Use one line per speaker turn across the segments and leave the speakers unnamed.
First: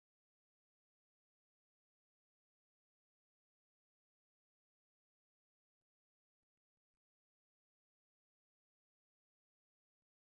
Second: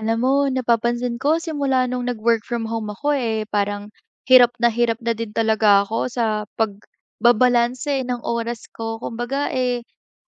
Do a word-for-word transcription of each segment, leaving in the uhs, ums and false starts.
Alam mo, napapansin ko simula nung nag-work from home ako, eh, parang hirap na hirap na din talaga ako sa pagbabalanse ng oras ko. Kumbaga, eh,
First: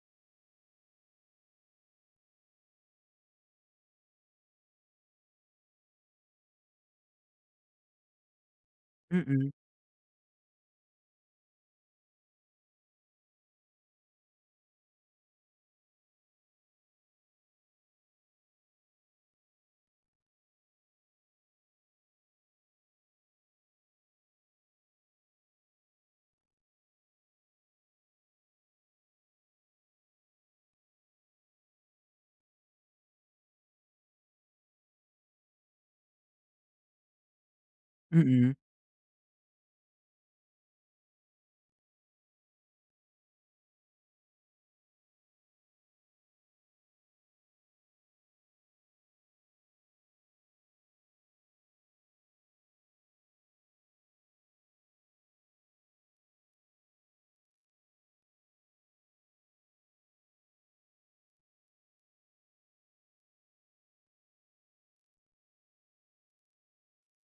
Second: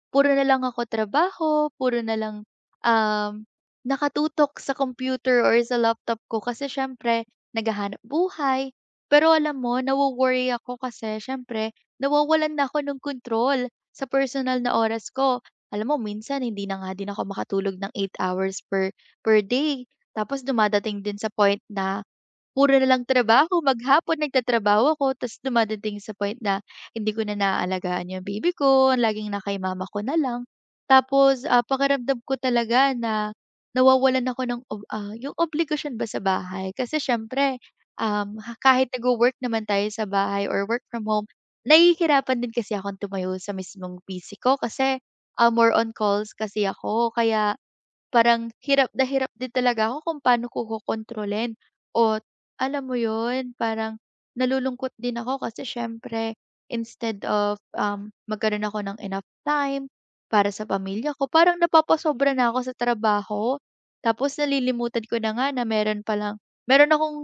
puro na lang ako trabaho, puro na lang, um, nakatutok sa computer or sa laptop ko kasi siyempre naghahanap buhay. Pero
Mm,
alam mo, nawo-worry ako kasi siyempre nawawalan na ako ng kontrol sa personal na oras ko. Alam mo, minsan hindi na nga din ako makatulog ng eight hours per per day. Tapos dumadating din sa point na puro na lang trabaho, maghapon nagtatrabaho ako ta's dumadating sa point na hindi ko na naaalagaan 'yung baby ko, laging na kay mama ko na lang. Tapos, ah, pakiramdam ko talaga na nawawalan ako ng ob ah, 'yung obligasyon ba sa bahay kasi siyempre, um,
mm,
ha kahit nagwo-work naman tayo sa bahay or work from home, nahihirapan din kasi akong tumayo sa mismong P C ko kasi, ah, more on calls kasi ako kaya parang hirap na hirap din talaga ako kung paano ko kokontrolin o alam mo 'yun, parang nalulungkot din ako kasi siyempre instead of, um, magkaroon ako ng enough time para sa pamilya ko, parang napapasobra na ako sa trabaho. Tapos nalilimutan ko na nga na meron palang meron akong,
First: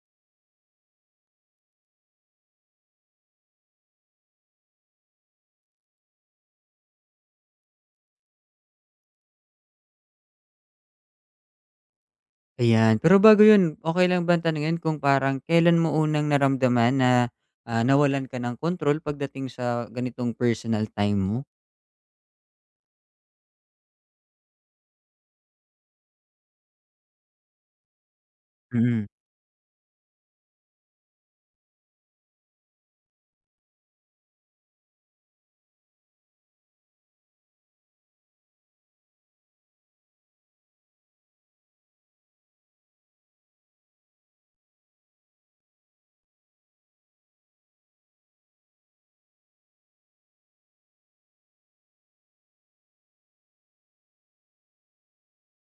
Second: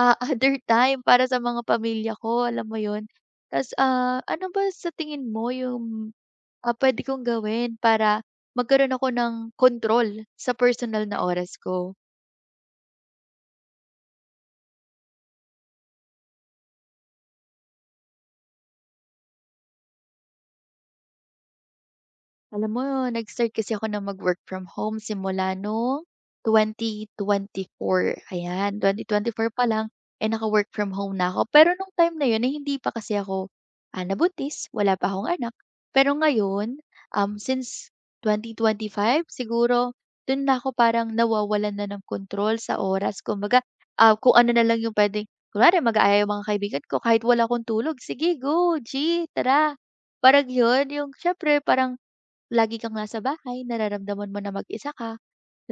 ah, other time para sa mga pamilya ko, alam mo 'yun? Ta's, ah, ano ba sa tingin mo yung Ah, puwede kong gawin para magkaroon ako ng kontrol sa personal na oras ko.
ayan. Pero bago 'yun, okey lang bang tanungin kung parang kailan mo unang naramdaman na, ah, nawalan ka ng kontrol pagdating sa ganitong personal time mo?
Alam mo, nag-start kasi ako na mag-work from home simula nung twenty twenty-four, ayan,
Mm,
twenty twenty-four pa lang, eh, naka-work from home na ako. Pero nung time na yun, eh, hindi pa kasi ako, ah, nabuntis, wala pa akong anak. Pero ngayon, um, since twenty twenty-five siguro, dun na ako parang nawawalan na ng control sa oras. Kumbaga, ah, kung ano na lang yung puwedeng kunwari mag-aaya yung mga kaibigan ko kahit wala akong tulog, "Sige, go, G, tara." Parang yun, yung siyempre parang lagi kang nasa bahay, nararamdaman mo na mag-isa ka,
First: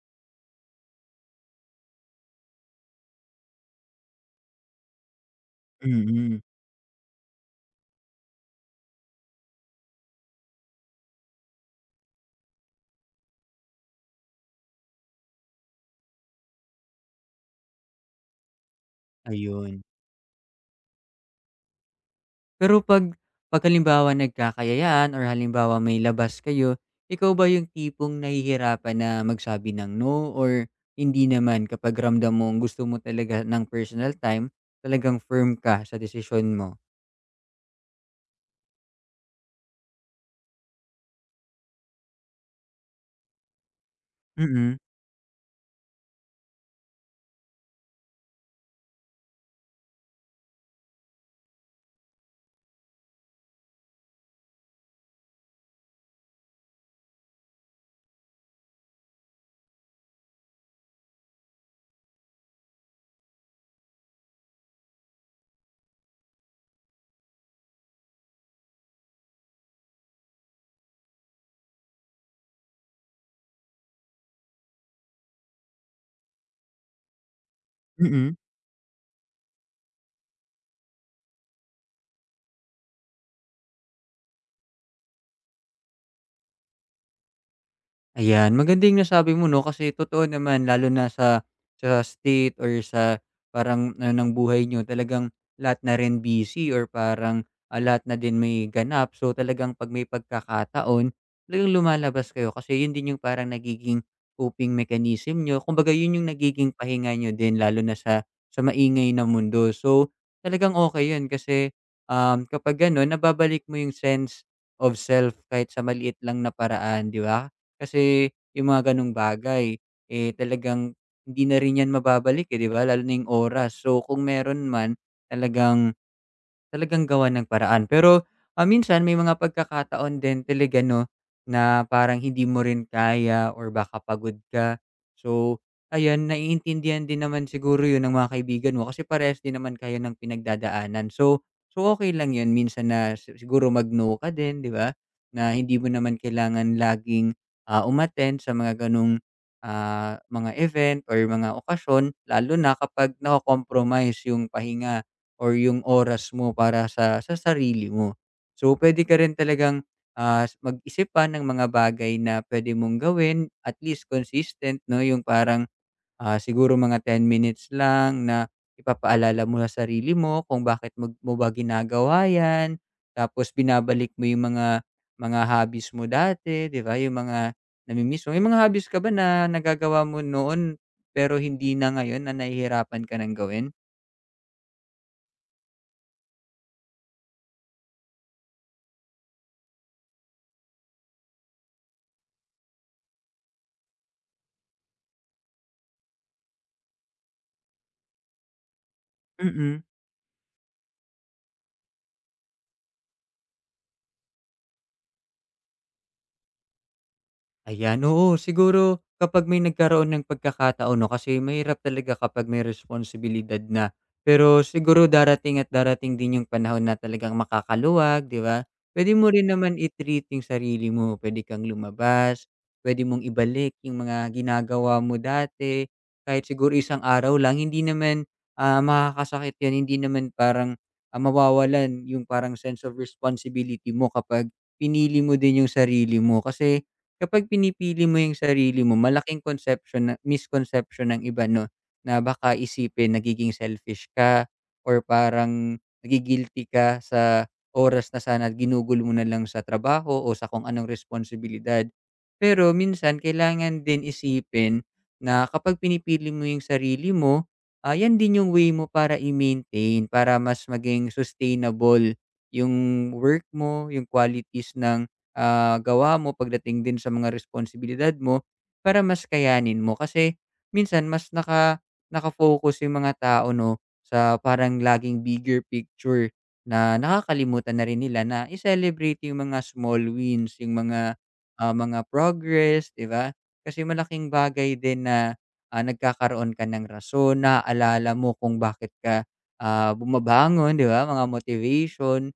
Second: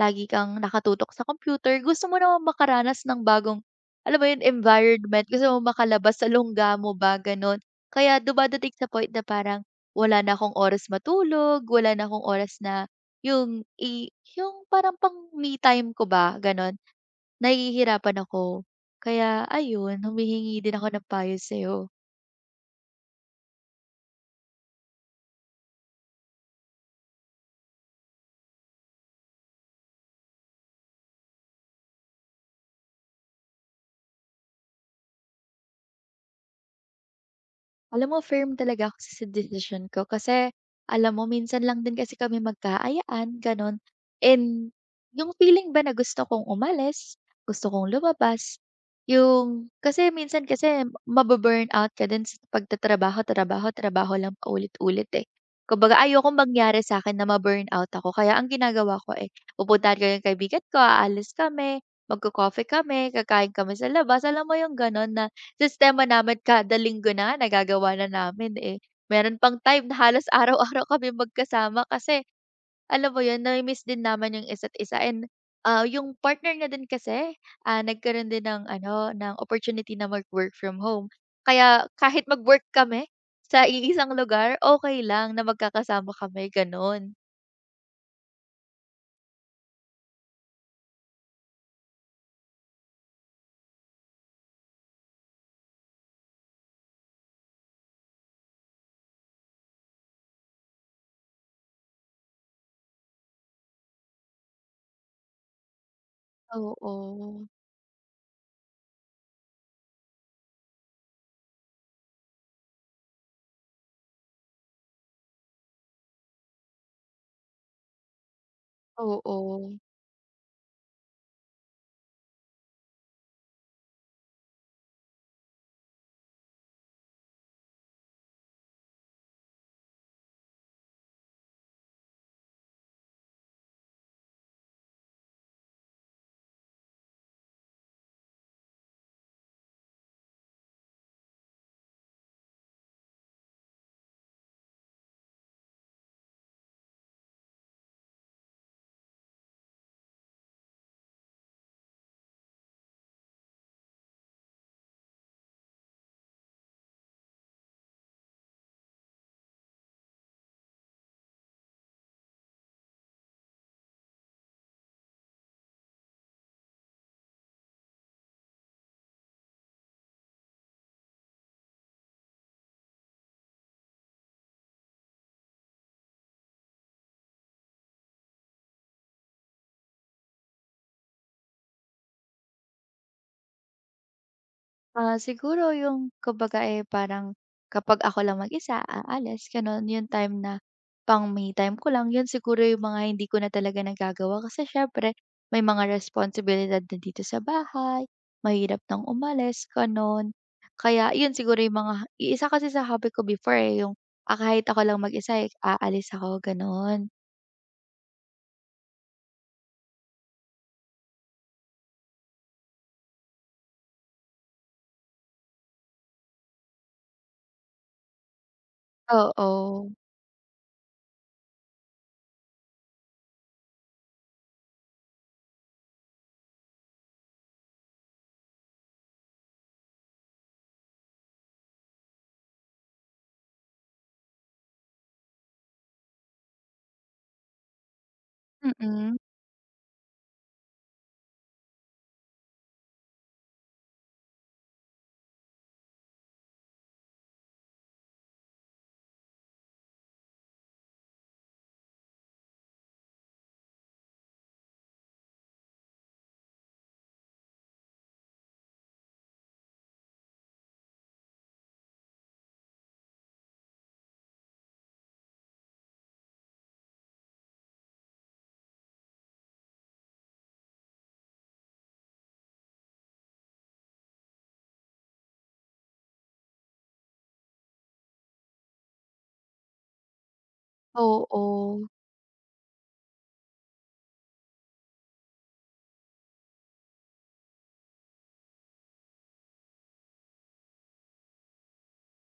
lagi kang nakatutok sa computer, gusto mo namang makaranas ng bagong, alam mo yun, environment, gusto mo makalabas sa
mm,
lungga mo ba, gano'n. Kaya dumadating sa point na parang wala na akong oras matulog, wala na akong oras na yung i yung parang pang me time ko ba, gano'n. Nahihirapan ako. Kaya
ayun.
ayun, humihingi din ako ng payo sa'yo.
Pero 'pag 'pag halimbawa nagkakayayaan or halimbawa may labas kayo, ikaw ba yung tipong nahihirapan na magsabi ng no or hindi naman kapag ramdam mong gusto mo talaga ng personal time, talagang firm ka sa desisyon mo?
Alam mo, firm talaga ako sa decision ko kasi alam mo, minsan lang din kasi kami magkaayaan gano'n. And
Mm,
yung feeling ba na gusto kong umalis, gusto kong lumabas, yung kasi minsan kasi mababurn out ka din sa pagtatrabaho, trabaho, trabaho lang paulit-ulit, eh. Kumbaga ayokong mangyari sa akin na maburn out ako kaya ang ginagawa ko, eh, pupuntahan ko yung kaibigan ko, aalis kami, magco-coffee kami, kakain kami sa labas, alam mo yung gano'n na sistema namin kada linggo na nagagawa na namin, eh. Meron pang time na halos araw-araw kami magkasama kasi alam mo yun, nami-miss din naman yung isa't isa and, ah, yung partner niya din kasi, ah, nagkaroon
mm.
din ng ano, ng opportunity na mag-work from home. Kaya kahit mag-work kami sa iisang lugar, okay lang na magkakasama kami, gano'n.
Ayan, maganda yung nasabi mo 'no, kasi totoo naman lalo na sa sa state or sa parang ano ng buhay niyo talagang lahat na rin busy or parang, ah, lahat na din may ganap. So, talagang 'pag may pagkakataon, talagang lumalabas kayo kasi yun din yung parang nagiging coping mechanism niyo. Kumbaga yun yung nagiging pahinga niyo
Oo,
din lalo na sa sa maingay na mundo. So, talagang okay yun kasi, um, kapag gano'n nababalik mo yung sense of self kahit sa maliit lang na paraan, 'di ba? Kasi yung mga gano'ng
oo.
bagay, eh, talagang hindi na rin 'yan mababalik, eh, 'di ba, lalo na yung oras. So, kung meron man talagang Talagang gawa ng paraan. Pero, ah, minsan may mga pagkakataon din talaga 'no, na parang hindi mo rin kaya or baka pagod ka. So, ayan, naiintindihan din naman siguro 'yun ng mga kaibigan mo kasi parehas din naman kayo ng pinagdadaanan. So so, okay lang 'yun minsan na si siguro mag-no ka din, 'di ba? Na hindi mo naman kailangan laging, ah, umattend sa mga gano'ng, ah, mga event or mga okasyon lalo na kapag nako-compromise 'yung pahinga or yung oras mo para sa sa sarili mo. So, pwede ka rin talagang, ah, mag-isip pa ng mga bagay na pwede mong gawin at least consistent 'no, yung parang, ah, siguro mga ten minutes lang na ipapaalala mo sa sarili mo kung bakit mag mo ba ginagawa 'yan, tapos binabalik mo yung mga mga hobbies mo dati, 'di ba, yung mga nami mo. May mga hobbies ka ba na nagagawa mo noon pero hindi na ngayon na nahihirapan ka ng gawin?
Ah, siguro yung kumbaga, eh, parang kapag ako lang mag-isa, aalis gano'n. Yung time na pang me time ko lang, yun siguro yung mga hindi ko na talaga nagagawa kasi siyempre may mga responsibilidad na dito sa bahay, mahirap nang umalis,
Mm.
gano'n. Kaya yun siguro yung mga isa kasi sa hobby ko before, eh, yung, ah, kahit ako lang mag-isa, eh, aalis ako gano'n.
Ayan, oo. Siguro kapag may nagkaroon ng pagkakataon 'no, kasi mahirap talaga kapag may responsibilidad na. Pero siguro darating at darating din yung panahon na talagang makakaluwag, 'di ba? Puwede mo rin naman
Oo,
i-treat yung sarili mo. Puwede kang lumabas, puwede mong ibalik yung mga ginagawa mo dati, kahit siguro isang araw lang. Hindi naman, ah, makakasakit yun, hindi naman parang, ah, mawawalan yung parang sense of responsibility mo kapag pinili mo din yung sarili mo. Kasi Kapag pinipili mo yung sarili mo
mm.
malaking conception na misconception ng iba 'no, na baka isipin nagiging selfish ka or parang nagi-guilty ka sa oras na sana ginugol mo na lang sa trabaho o sa kung anong responsibilidad. Pero minsan kailangan din isipin na kapag pinipili mo yung sarili mo, ah, yan din yung way mo para i-maintain, para mas maging sustainable yung work mo, yung qualities ng ah, gawa mo, pagdating din sa mga responsibilidad mo, para mas kayanin mo. Kasi minsan mas naka naka-focus yung mga tao 'no, sa parang laging bigger picture na nakakalimutan na rin nila na i-celebrate yung mga small wins, yung mga,
Oo,
ah,
oo.
mga progress, 'di ba? Kasi malaking bagay din na, ah, nagkakaroon ka ng rason, naaalala mo kung bakit ka, ah, bumabangon, 'di ba, mga motivation.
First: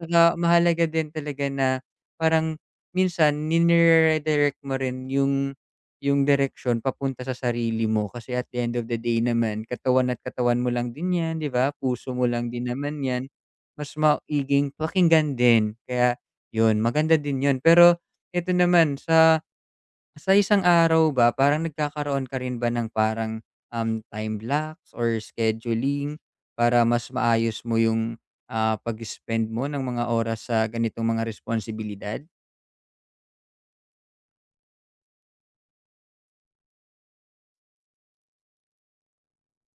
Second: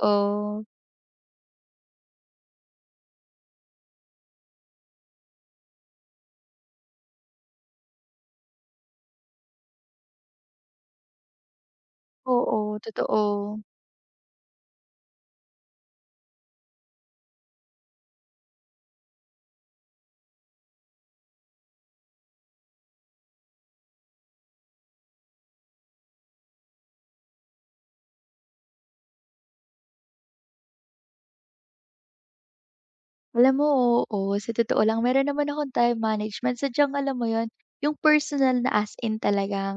Tsaka mahalaga din talaga na Parang minsan nire-redirect mo rin yung yung direksyon papunta sa sarili mo kasi at the end of the day naman katawan at katawan mo lang din 'yan, 'di ba? Puso mo lang
Oo,
din naman 'yan.
totoo.
Mas maiging pakinggan din kaya 'yun, maganda din 'yun. Pero ito naman sa sa isang araw ba parang nagkakaroon ka rin ba ng parang, um, time blocks or scheduling para mas maayos mo yung, ah, pag-spend mo ng mga oras sa ganitong mga responsibilidad?
Alam mo, oo. Sa totoo lang meron naman akong time management sadyang alam mo yon, yung personal na as in talagang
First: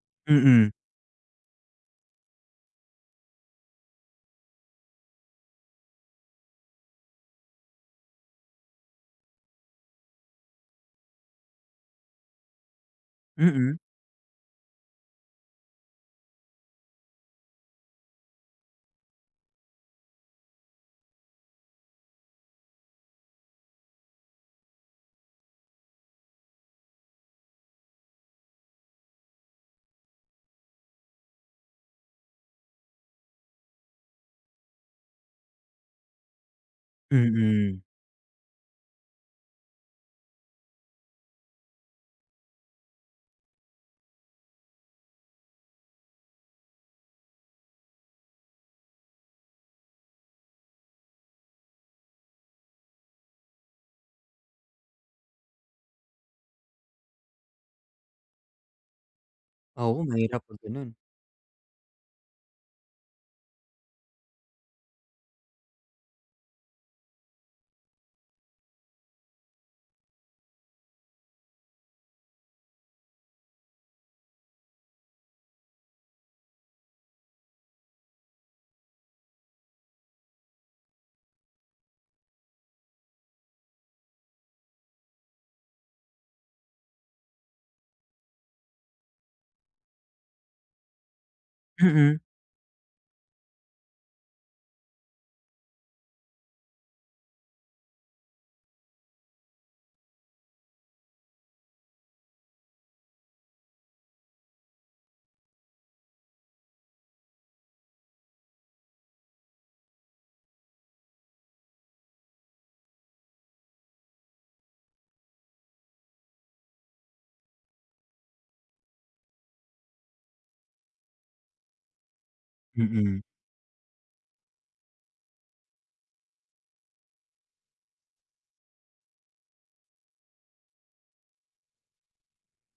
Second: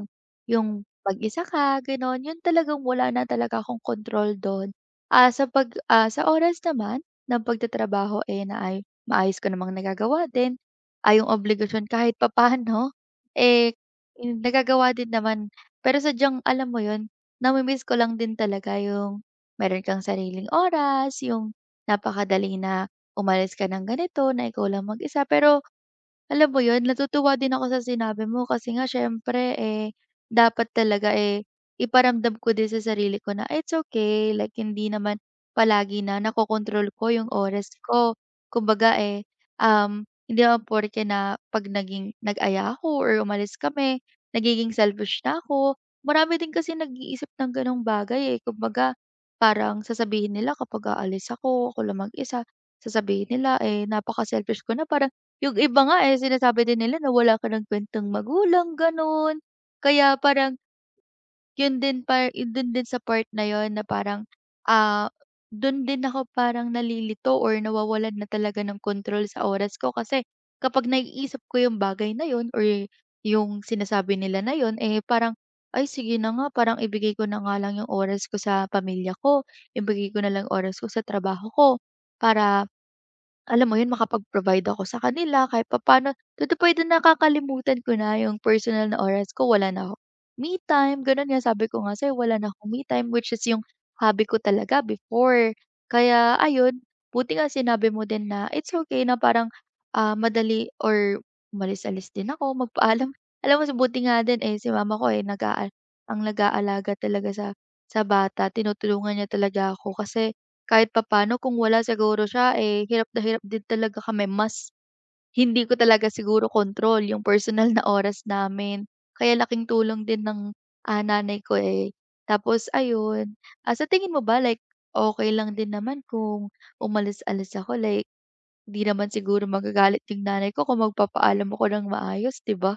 yung
Mm,
mag-isa ka gano'n, yun talagang wala na talaga akong control dun. Ah, sa pag ah, sa oras naman ng pagtatrabaho, eh, na ay maayos ko namang nagagawa din. Ah, yung obligasyon kahit papaano, eh,
mm,
yun, nagagawa din naman. Pero sadyang alam mo yun, nami ko lang din talaga yung meron kang sariling oras, yung napakadali na umalis ka ng ganito, na ikaw lang mag-isa. Pero alam mo yun, natutuwa din ako sa sinabi mo kasi nga siyempre, eh, dapat talaga, eh, iparamdam ko din sa sarili ko na it's okay, like hindi naman palagi na nakokontrol ko yung oras
mm.
ko. Kumbaga, eh, um, hindi naman porke na pag naging nag-aya ako or umalis kami, nagiging selfish na ako. Marami din kasi nag-iisip ng ganong bagay, eh. Kumbaga, parang sasabihin nila kapag aalis ako, ako lang mag-isa, sasabihin nila, eh, napaka-selfish ko na parang yung iba nga, eh, sinasabi din nila na wala ka ng kwentang magulang, gano'n.
Oo,
Kaya
mahirap
parang
'pag gano'n.
yun din par yun din din sa part na yun na parang, ah, dun din ako parang nalilito or nawawalan na talaga ng kontrol sa oras ko kasi kapag naiisip ko yung bagay na yun or yung sinasabi nila na yun, eh, parang, "Ay sige na nga, parang ibigay ko na nga lang yung oras ko sa pamilya ko, ibigay ko na lang oras ko sa trabaho ko para alam mo yun, makapag-provide ako sa kanila kahit papaano. To the Nakakalimutan ko na yung personal na oras ko, wala na akong me time, gano'n nga. Sabi ko nga sa'yo,
Mm,
wala na akong me time, which is yung hobby ko talaga before. Kaya ayun, buti nga sinabi mo din na it's okay na parang, ah, madali or malis alis din ako, magpaalam. Alam mo, sa buti nga din, eh, si mama ko, eh, nag ang nag-aalaga talaga sa sa bata, tinutulungan niya talaga ako kasi kahit papano kung wala siguro siya, eh, hirap na hirap din talaga kami mas hindi ko talaga siguro kontrol yung personal na oras namin. Kaya laking tulong din ng, ah, nanay ko, eh. Tapos
mm.
ayun, ah, sa tingin mo ba like okey lang din naman kung umalis-alis ako like 'di naman siguro magagalit yung nanay ko kung magpapaalam ako ng maayos, 'di ba?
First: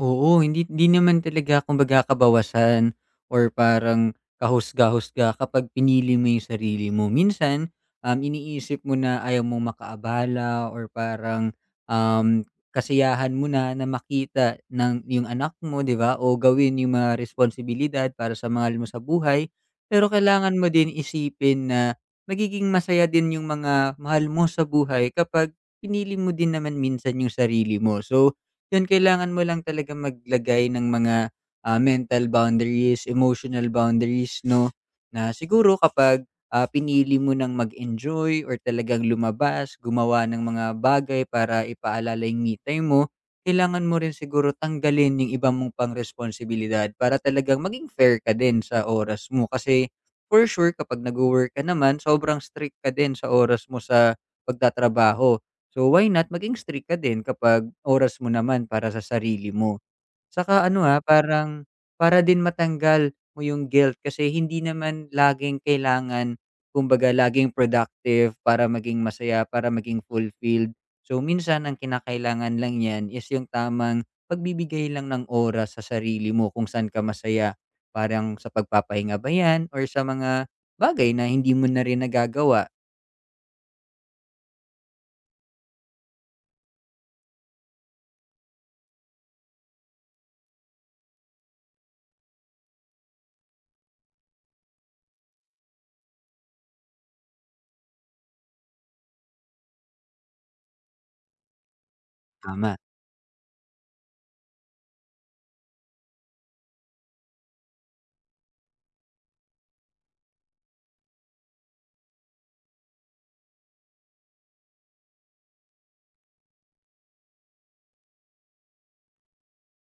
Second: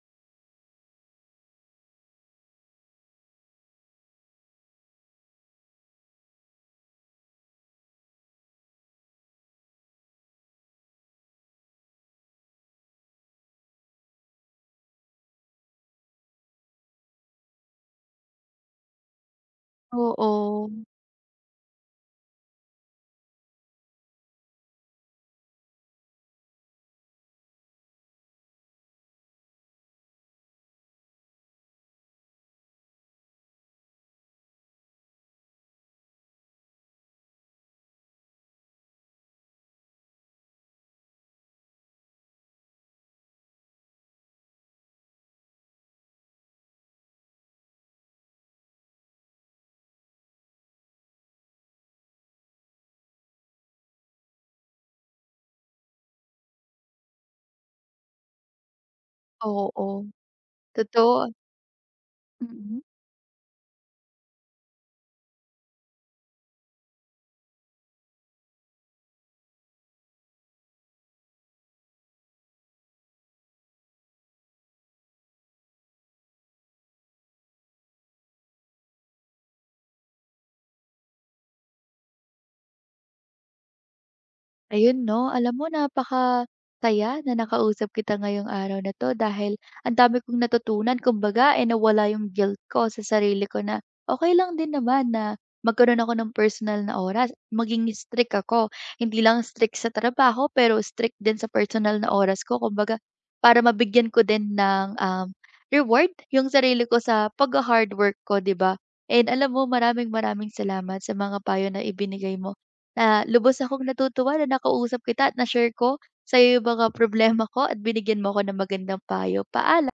Oo, hindi hindi naman talaga kumbaga kabawasan or parang kahusga-husga kapag pinili mo 'yung sarili mo. Minsan, um, iniisip mo na ayaw mong makaabala or parang, um, kasiyahan mo na na makita ng 'yung anak mo, 'di ba, o gawin 'yung mga responsibilidad para sa mahal mo sa buhay. Pero kailangan
Oo,
mo din isipin na magiging masaya din 'yung mga mahal mo sa buhay kapag pinili mo din naman minsan 'yung sarili mo. So, 'Yun kailangan mo lang talaga maglagay ng mga, ah, mental boundaries, emotional boundaries 'no, na siguro kapag, ah, pinili mo ng mag-enjoy or talagang lumabas, gumawa ng mga bagay para ipaalala yung me time mo, kailangan mo rin siguro tanggalin yung iba mong pang-responsibilidad para talagang maging fair ka din sa oras mo. Kasi for sure kapag nagwo-work ka naman sobrang strict ka din sa oras mo sa pagtatrabaho. So, why not maging strict ka din kapag oras mo naman para sa sarili mo.
oo,
Saka ano, ah,
totoo,
parang para din
mm.
matanggal mo yung guilt kasi hindi naman laging kailangan kumbaga laging productive para maging masaya, para maging fulfilled. So, minsan ang kinakailangan lang yan is yung tamang pagbibigay lang ng oras sa sarili mo kung saan ka masaya. Parang sa pagpapahinga ba yan or sa mga bagay na hindi mo na rin nagagawa.
Ayun 'no, alam mo, napakasaya na nakausap kita ngayong araw na 'to dahil ang dami kong natutunan kumbaga, eh, nawala yung guilt ko sa sarili ko na okay lang din naman na magkaroon ako ng personal na oras, maging strict ako. Hindi lang strict sa trabaho pero strict din sa personal na oras ko
Tama.
kumbaga para mabigyan ko din ng, um, reward yung sarili ko sa pagha-hard work ko, 'di ba? And alam mo, maraming maraming salamat sa mga payo na ibinigay mo. Na lubos akong natutuwa na nakausap kita at na-share ko sa'yo yung mga problema ko at binigyan mo ako ng magandang payo. Paalam.